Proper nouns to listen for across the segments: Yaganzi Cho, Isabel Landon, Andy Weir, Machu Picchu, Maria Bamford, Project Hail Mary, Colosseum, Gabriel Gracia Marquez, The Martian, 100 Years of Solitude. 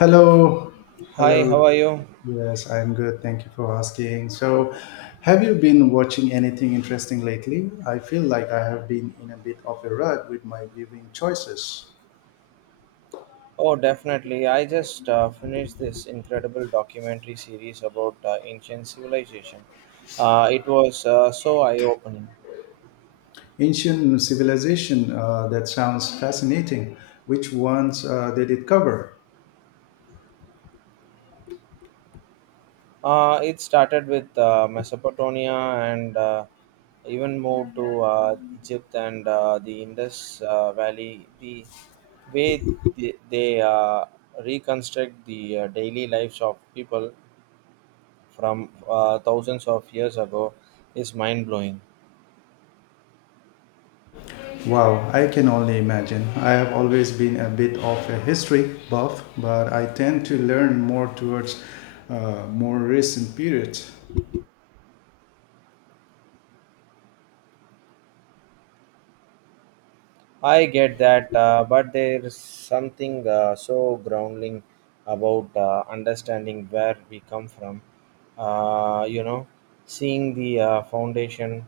Hello, Hi, hello. how are you? Yes, I'm good. Thank you for asking. So, have you been watching anything interesting lately? I feel like I have been in a bit of a rut with my viewing choices. Oh, definitely. I just finished this incredible documentary series about ancient civilization. It was so eye-opening. Ancient civilization, that sounds fascinating. Which ones did it cover? It started with Mesopotamia and even moved to Egypt and the Indus Valley. The way they reconstruct the daily lives of people from thousands of years ago is mind-blowing. Wow, I can only imagine. I have always been a bit of a history buff, but I tend to learn more towards more recent periods. I get that, but there's something so grounding about understanding where we come from. Uh, you know, Seeing the foundation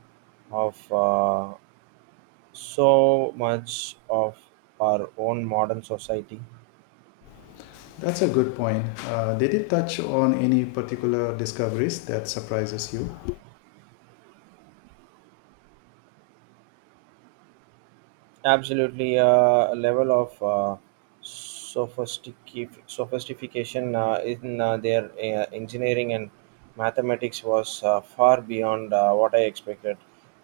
of so much of our own modern society. That's a good point. They did it touch on any particular discoveries that surprises you. Absolutely, a level of sophistication in their engineering and mathematics was far beyond what I expected.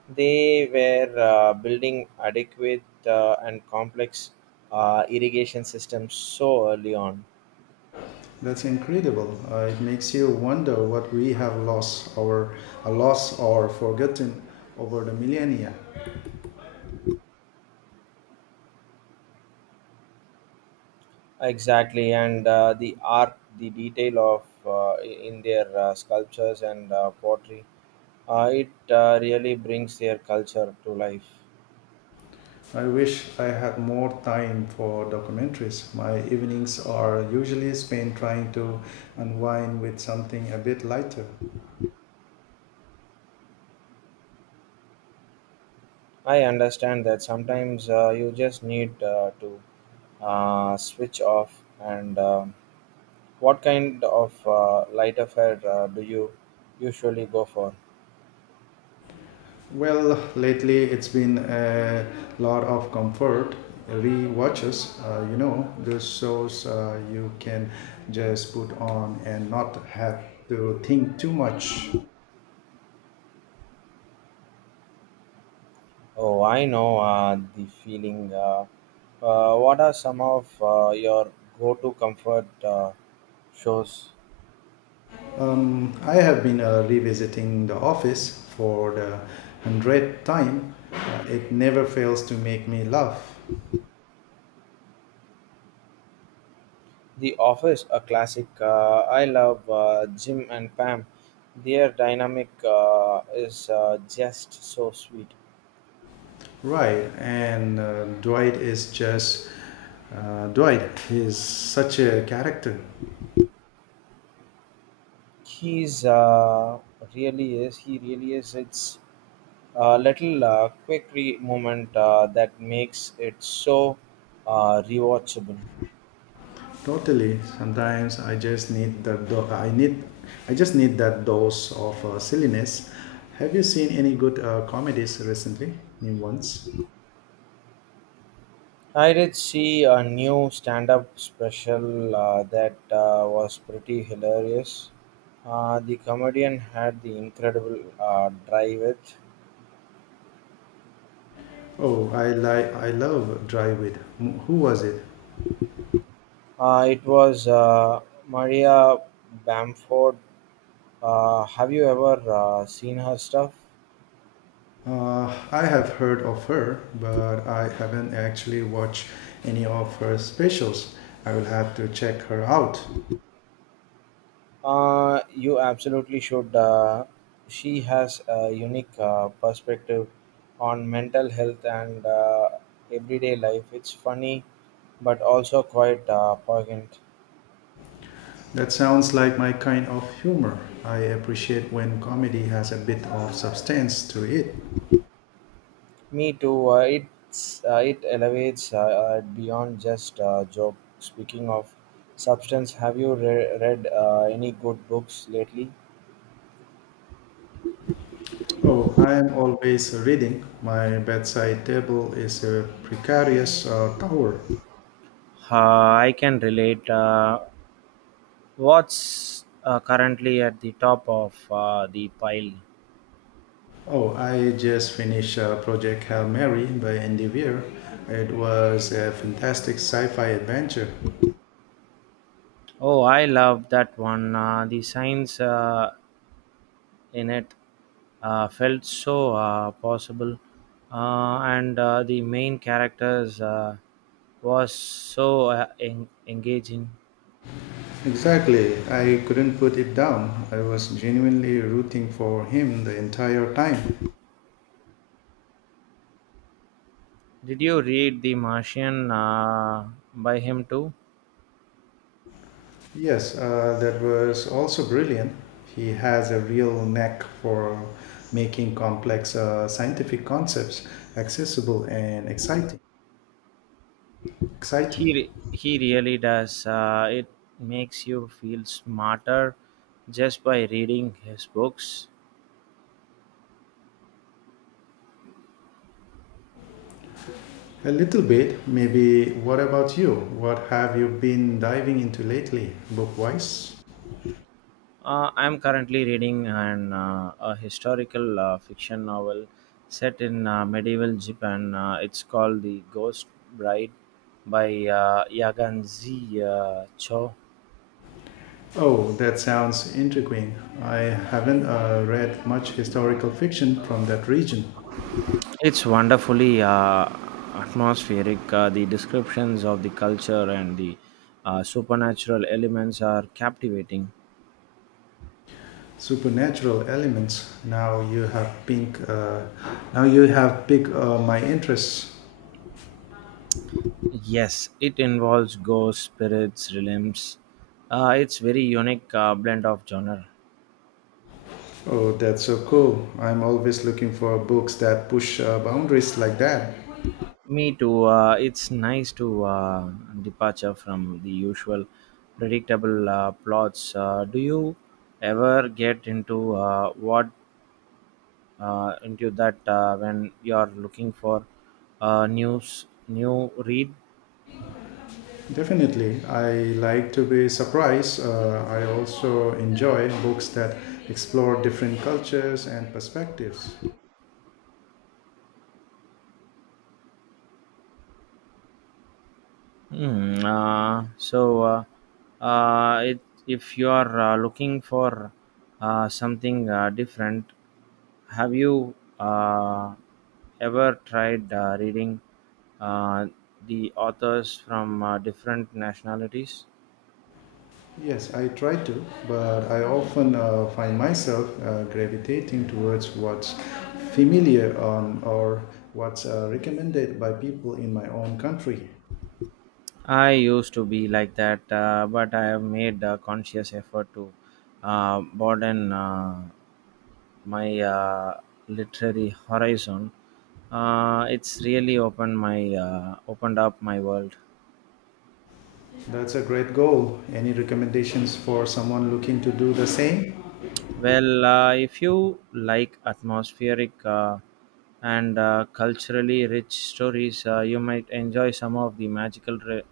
They were building adequate and complex irrigation systems so early on. That's incredible. It makes you wonder what we have lost or forgotten over the millennia. Exactly, and the art, the detail of in their sculptures and pottery, it really brings their culture to life. I wish I had more time for documentaries. My evenings are usually spent trying to unwind with something a bit lighter. I understand that sometimes you just need to switch off. And what kind of light affair do you usually go for? Well, lately it's been a lot of comfort re-watches. You know, those shows you can just put on and not have to think too much. Oh, I know the feeling. What are some of your go to comfort shows? I have been revisiting The Office for the 100th time. It never fails to make me laugh. The Office, a classic. I love Jim and Pam. Their dynamic is just so sweet. Right, and Dwight is just Dwight. He's such a character. He's really is. He really is. It's a little moment that makes it so rewatchable. Totally. Sometimes I just I need. I just need that dose of silliness. Have you seen any good comedies recently? New ones? I did see a new stand-up special that was pretty hilarious. The comedian had the incredible drive it. Oh, I love Drive With. Who was it? It was Maria Bamford. Have you ever seen her stuff? I have heard of her, but I haven't actually watched any of her specials. I will have to check her out. You absolutely should. She has a unique perspective on mental health and everyday life. It's funny, but also quite poignant. That sounds like my kind of humor. I appreciate when comedy has a bit of substance to it. Me too. It's it elevates beyond just joke. Speaking of substance, have you read any good books lately? Oh, I am always reading. My bedside table is a precarious tower. I can relate. What's currently at the top of the pile? Oh, I just finished Project Hail Mary by Andy Weir. It was a fantastic sci-fi adventure. Oh, I love that one. The science in it felt so possible, and the main characters was so engaging. Exactly. I couldn't put it down. I was genuinely rooting for him the entire time. Did you read The Martian by him too? Yes, that was also brilliant. He has a real knack for making complex scientific concepts accessible and exciting. Exciting. He really does. It makes you feel smarter just by reading his books. A little bit, maybe. What about you? What have you been diving into lately, book wise? I am currently reading an a historical fiction novel set in medieval Japan. It's called The Ghost Bride by Yaganzi Cho. Oh, that sounds intriguing. I haven't read much historical fiction from that region. It's wonderfully atmospheric. The descriptions of the culture and the supernatural elements are captivating. Supernatural elements. Now you have piqued my interest. Yes, it involves ghosts, spirits, realms. It's very unique blend of genre. Oh, that's so cool. I'm always looking for books that push boundaries like that. Me too. It's nice to departure from the usual predictable plots. Do you ever get into what into that when you are looking for news new read? Definitely, I like to be surprised. I also enjoy books that explore different cultures and perspectives. Hmm, uh, so uh, uh, it, if you are looking for something different, have you ever tried reading uh, the authors from different nationalities? Yes, I try to, but I often find myself gravitating towards what's familiar on, or what's recommended by people in my own country. I used to be like that, but I have made a conscious effort to broaden my literary horizon. It's really opened up my world. That's a great goal. Any recommendations for someone looking to do the same? Well, if you like atmospheric and culturally rich stories, you might enjoy some of the magical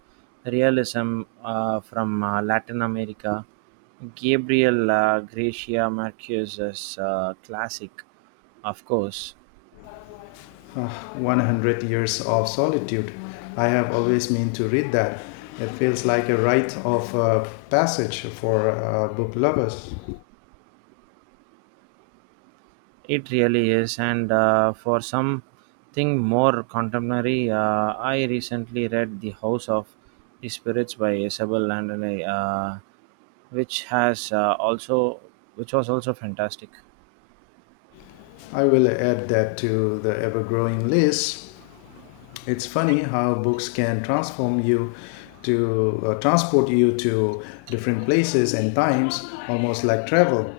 realism from Latin America. Gabriel Gracia Marquez's classic, of course. 100 Years of Solitude. I have always meant to read that. It feels like a rite of passage for book lovers. It really is, and for something more contemporary, I recently read The House of the Spirits by Isabel Landon, which has uh, also which was also fantastic. I will add that to the ever growing list. It's funny how books can transform you to transport you to different places and times, almost like travel.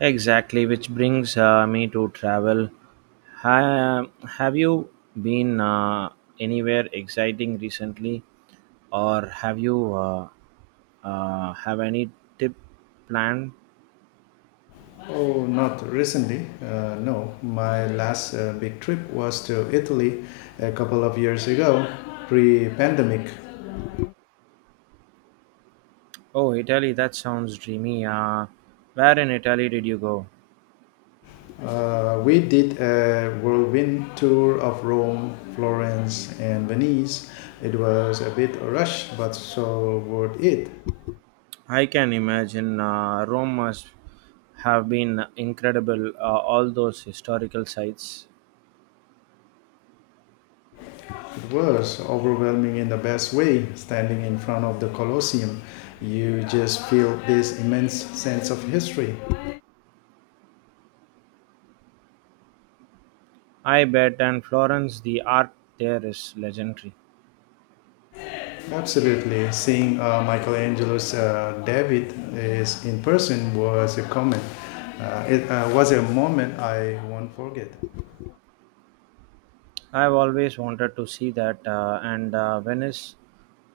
Exactly, which brings me to travel. Ha- have you been anywhere exciting recently, or have you have any tip planned? Oh, not recently. No, my last big trip was to Italy a couple of years ago, pre pandemic. Oh, Italy, that sounds dreamy. Where in Italy did you go? We did a whirlwind tour of Rome, Florence, and Venice. It was a bit rushed, but so worth it. I can imagine Rome must have been incredible, all those historical sites. It was overwhelming in the best way. Standing in front of the Colosseum, you just feel this immense sense of history. I bet, and Florence, the art there is legendary. Absolutely, seeing Michelangelo's David is in person was a comment. It was a moment I won't forget. I've always wanted to see that, and Venice,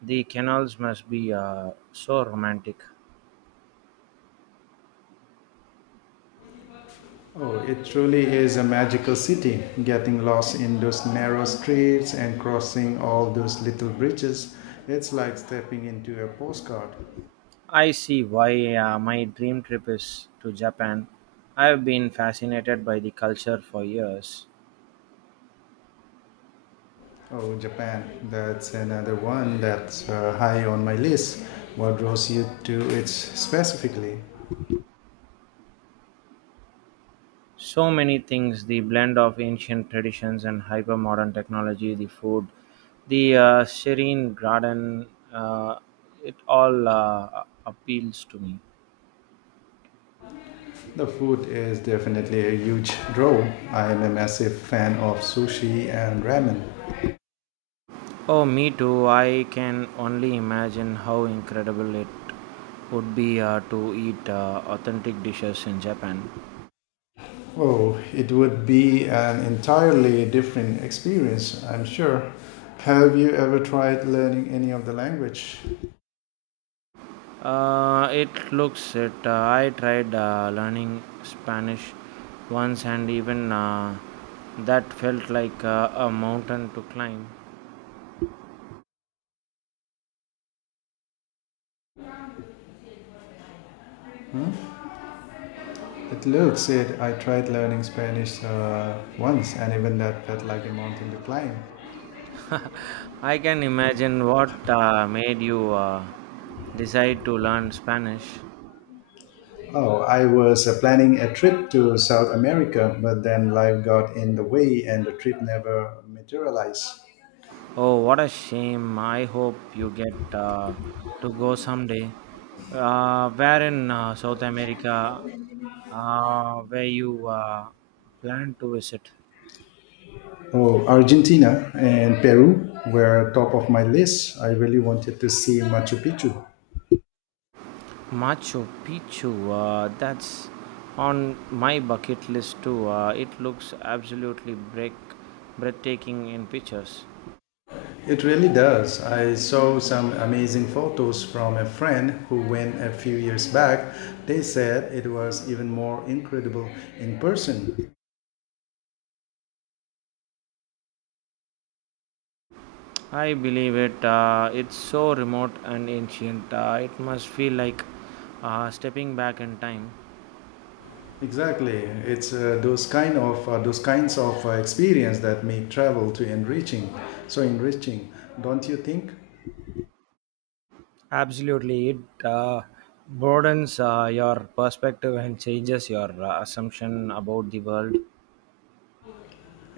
the canals must be so romantic. Oh, it truly is a magical city, getting lost in those narrow streets and crossing all those little bridges. It's like stepping into a postcard. I see why my dream trip is to Japan. I've been fascinated by the culture for years. Oh, Japan, that's another one that's high on my list. What draws you to it specifically? So many things the blend of ancient traditions and hyper modern technology, the food, the serene garden uh, it all appeals to me. The food is definitely a huge draw. I am a massive fan of sushi and ramen. Oh, me too. I can only imagine how incredible it would be to eat authentic dishes in Japan. Oh, it would be an entirely different experience, I'm sure. Have you ever tried learning any of the language? It looks it. I tried learning Spanish once, and even that felt like a mountain to climb. It looks it. I tried learning Spanish once, and even that felt like a mountain to climb. I can imagine what made you decide to learn Spanish. Oh, I was planning a trip to South America, but then life got in the way, and the trip never materialized. Oh, what a shame. I hope you get to go someday. Where in South America where you plan to visit? Oh, Argentina and Peru were top of my list. I really wanted to see Machu Picchu. Machu Picchu. That's on my bucket list too. It looks absolutely breathtaking in pictures. It really does. I saw some amazing photos from a friend who went a few years back. They said it was even more incredible in person. I believe it. It's so remote and ancient. It must feel like stepping back in time. Exactly. It's those kinds of experience that make travel so enriching, don't you think? Absolutely, it broadens your perspective and changes your assumption about the world.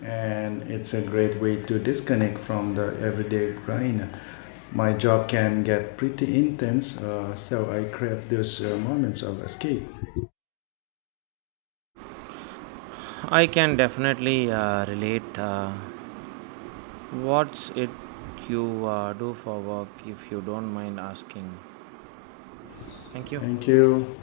And it's a great way to disconnect from the everyday grind. My job can get pretty intense, so I crave those moments of escape. I can definitely relate. What's it you do for work, if you don't mind asking? Thank you. Thank you.